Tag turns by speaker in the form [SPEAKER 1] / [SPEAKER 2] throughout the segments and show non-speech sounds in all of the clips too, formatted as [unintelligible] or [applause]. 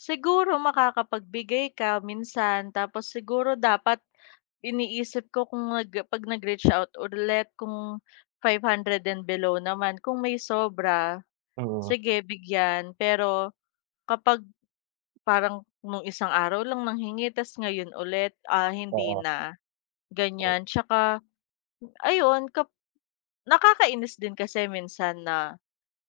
[SPEAKER 1] Siguro makakapagbigay ka minsan, tapos siguro dapat iniisip ko kung nag 'pag nag-reach out ulit kung 500 and below naman, kung may sobra,
[SPEAKER 2] Mm.
[SPEAKER 1] sige bigyan, pero kapag, parang nung isang araw lang nanghingi, ta's ngayon ulit, ah, hindi
[SPEAKER 2] Oo.
[SPEAKER 1] na,
[SPEAKER 2] M.
[SPEAKER 1] gan'yan. 'Tsaka, ayon kap nakakainis din kasi minsan na,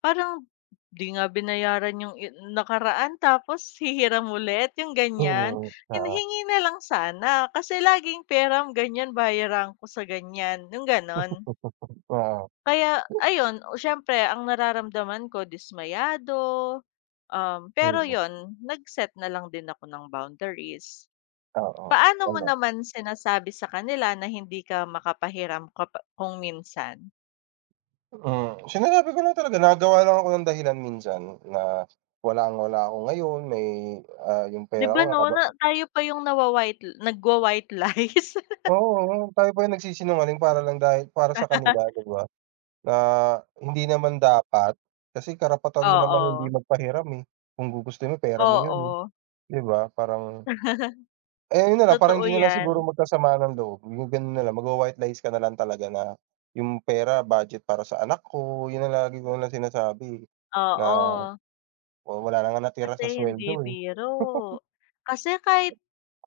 [SPEAKER 1] parang "'Di nga binayaran yung i nakaraan, tapos hihiram ulit." yung
[SPEAKER 2] Mm.
[SPEAKER 1] ganyan. Hin
[SPEAKER 2] Oo.
[SPEAKER 1] hingi na lang sana, kasi laging, "peram." gan'yan, "Bayaran ko sa gan'yan." yung ganon.
[SPEAKER 2] [laughs] Oo.
[SPEAKER 1] Kaya ayun, oh, s'yempre ang nararamdaman ko dismayado, um, pero
[SPEAKER 2] [unintelligible]
[SPEAKER 1] yun, nag set na lang din ako ng boundaries.
[SPEAKER 2] Oo.
[SPEAKER 1] Paano mo
[SPEAKER 2] Tama.
[SPEAKER 1] naman sinasabi sa kanila na hindi ka makapahiram kapa kung minsan?
[SPEAKER 2] Mm. Sinasabi ko lang talaga, nagawa lang ako ng dahilan minsan, na walang-wala ako ngayon may, ah, yung
[SPEAKER 1] 'Di
[SPEAKER 2] pera
[SPEAKER 1] ba
[SPEAKER 2] ko
[SPEAKER 1] 'no?
[SPEAKER 2] nakaba
[SPEAKER 1] Na tayo pa yung na wa-white nagwa-white lies. [laughs]
[SPEAKER 2] Oo, oo. Tayo pa yung nagsisinungaling para lang dahil para sa kanila, 'di
[SPEAKER 1] [laughs]
[SPEAKER 2] ba? Na hindi naman dapat, kasi karapatan mo namang hindi
[SPEAKER 1] Oo.
[SPEAKER 2] magpahiram, eh, kung gugustuhin mo, pera mo yun, eh,
[SPEAKER 1] Oo.
[SPEAKER 2] 'di ba? Parang Eh,
[SPEAKER 1] [chuckles]
[SPEAKER 2] yun na lang, para
[SPEAKER 1] Totoo
[SPEAKER 2] hindi nalang siguro
[SPEAKER 1] yan.
[SPEAKER 2] magkasamaan ng loob, yung ganun na lang, mag wa-white lies ka nalang talaga na, yung pera budget para sa anak ko, yun ang lagi ko lang sinasabi, eh, na
[SPEAKER 1] Oo.
[SPEAKER 2] oo, wala na ngang natira sa
[SPEAKER 1] Kasi hindi
[SPEAKER 2] sweldo, eh.
[SPEAKER 1] biro.
[SPEAKER 2] [chuckles]
[SPEAKER 1] Kasi kahit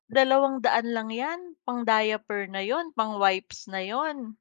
[SPEAKER 1] 200 lang yan, pang-diaper na yun, pang wipes na yun.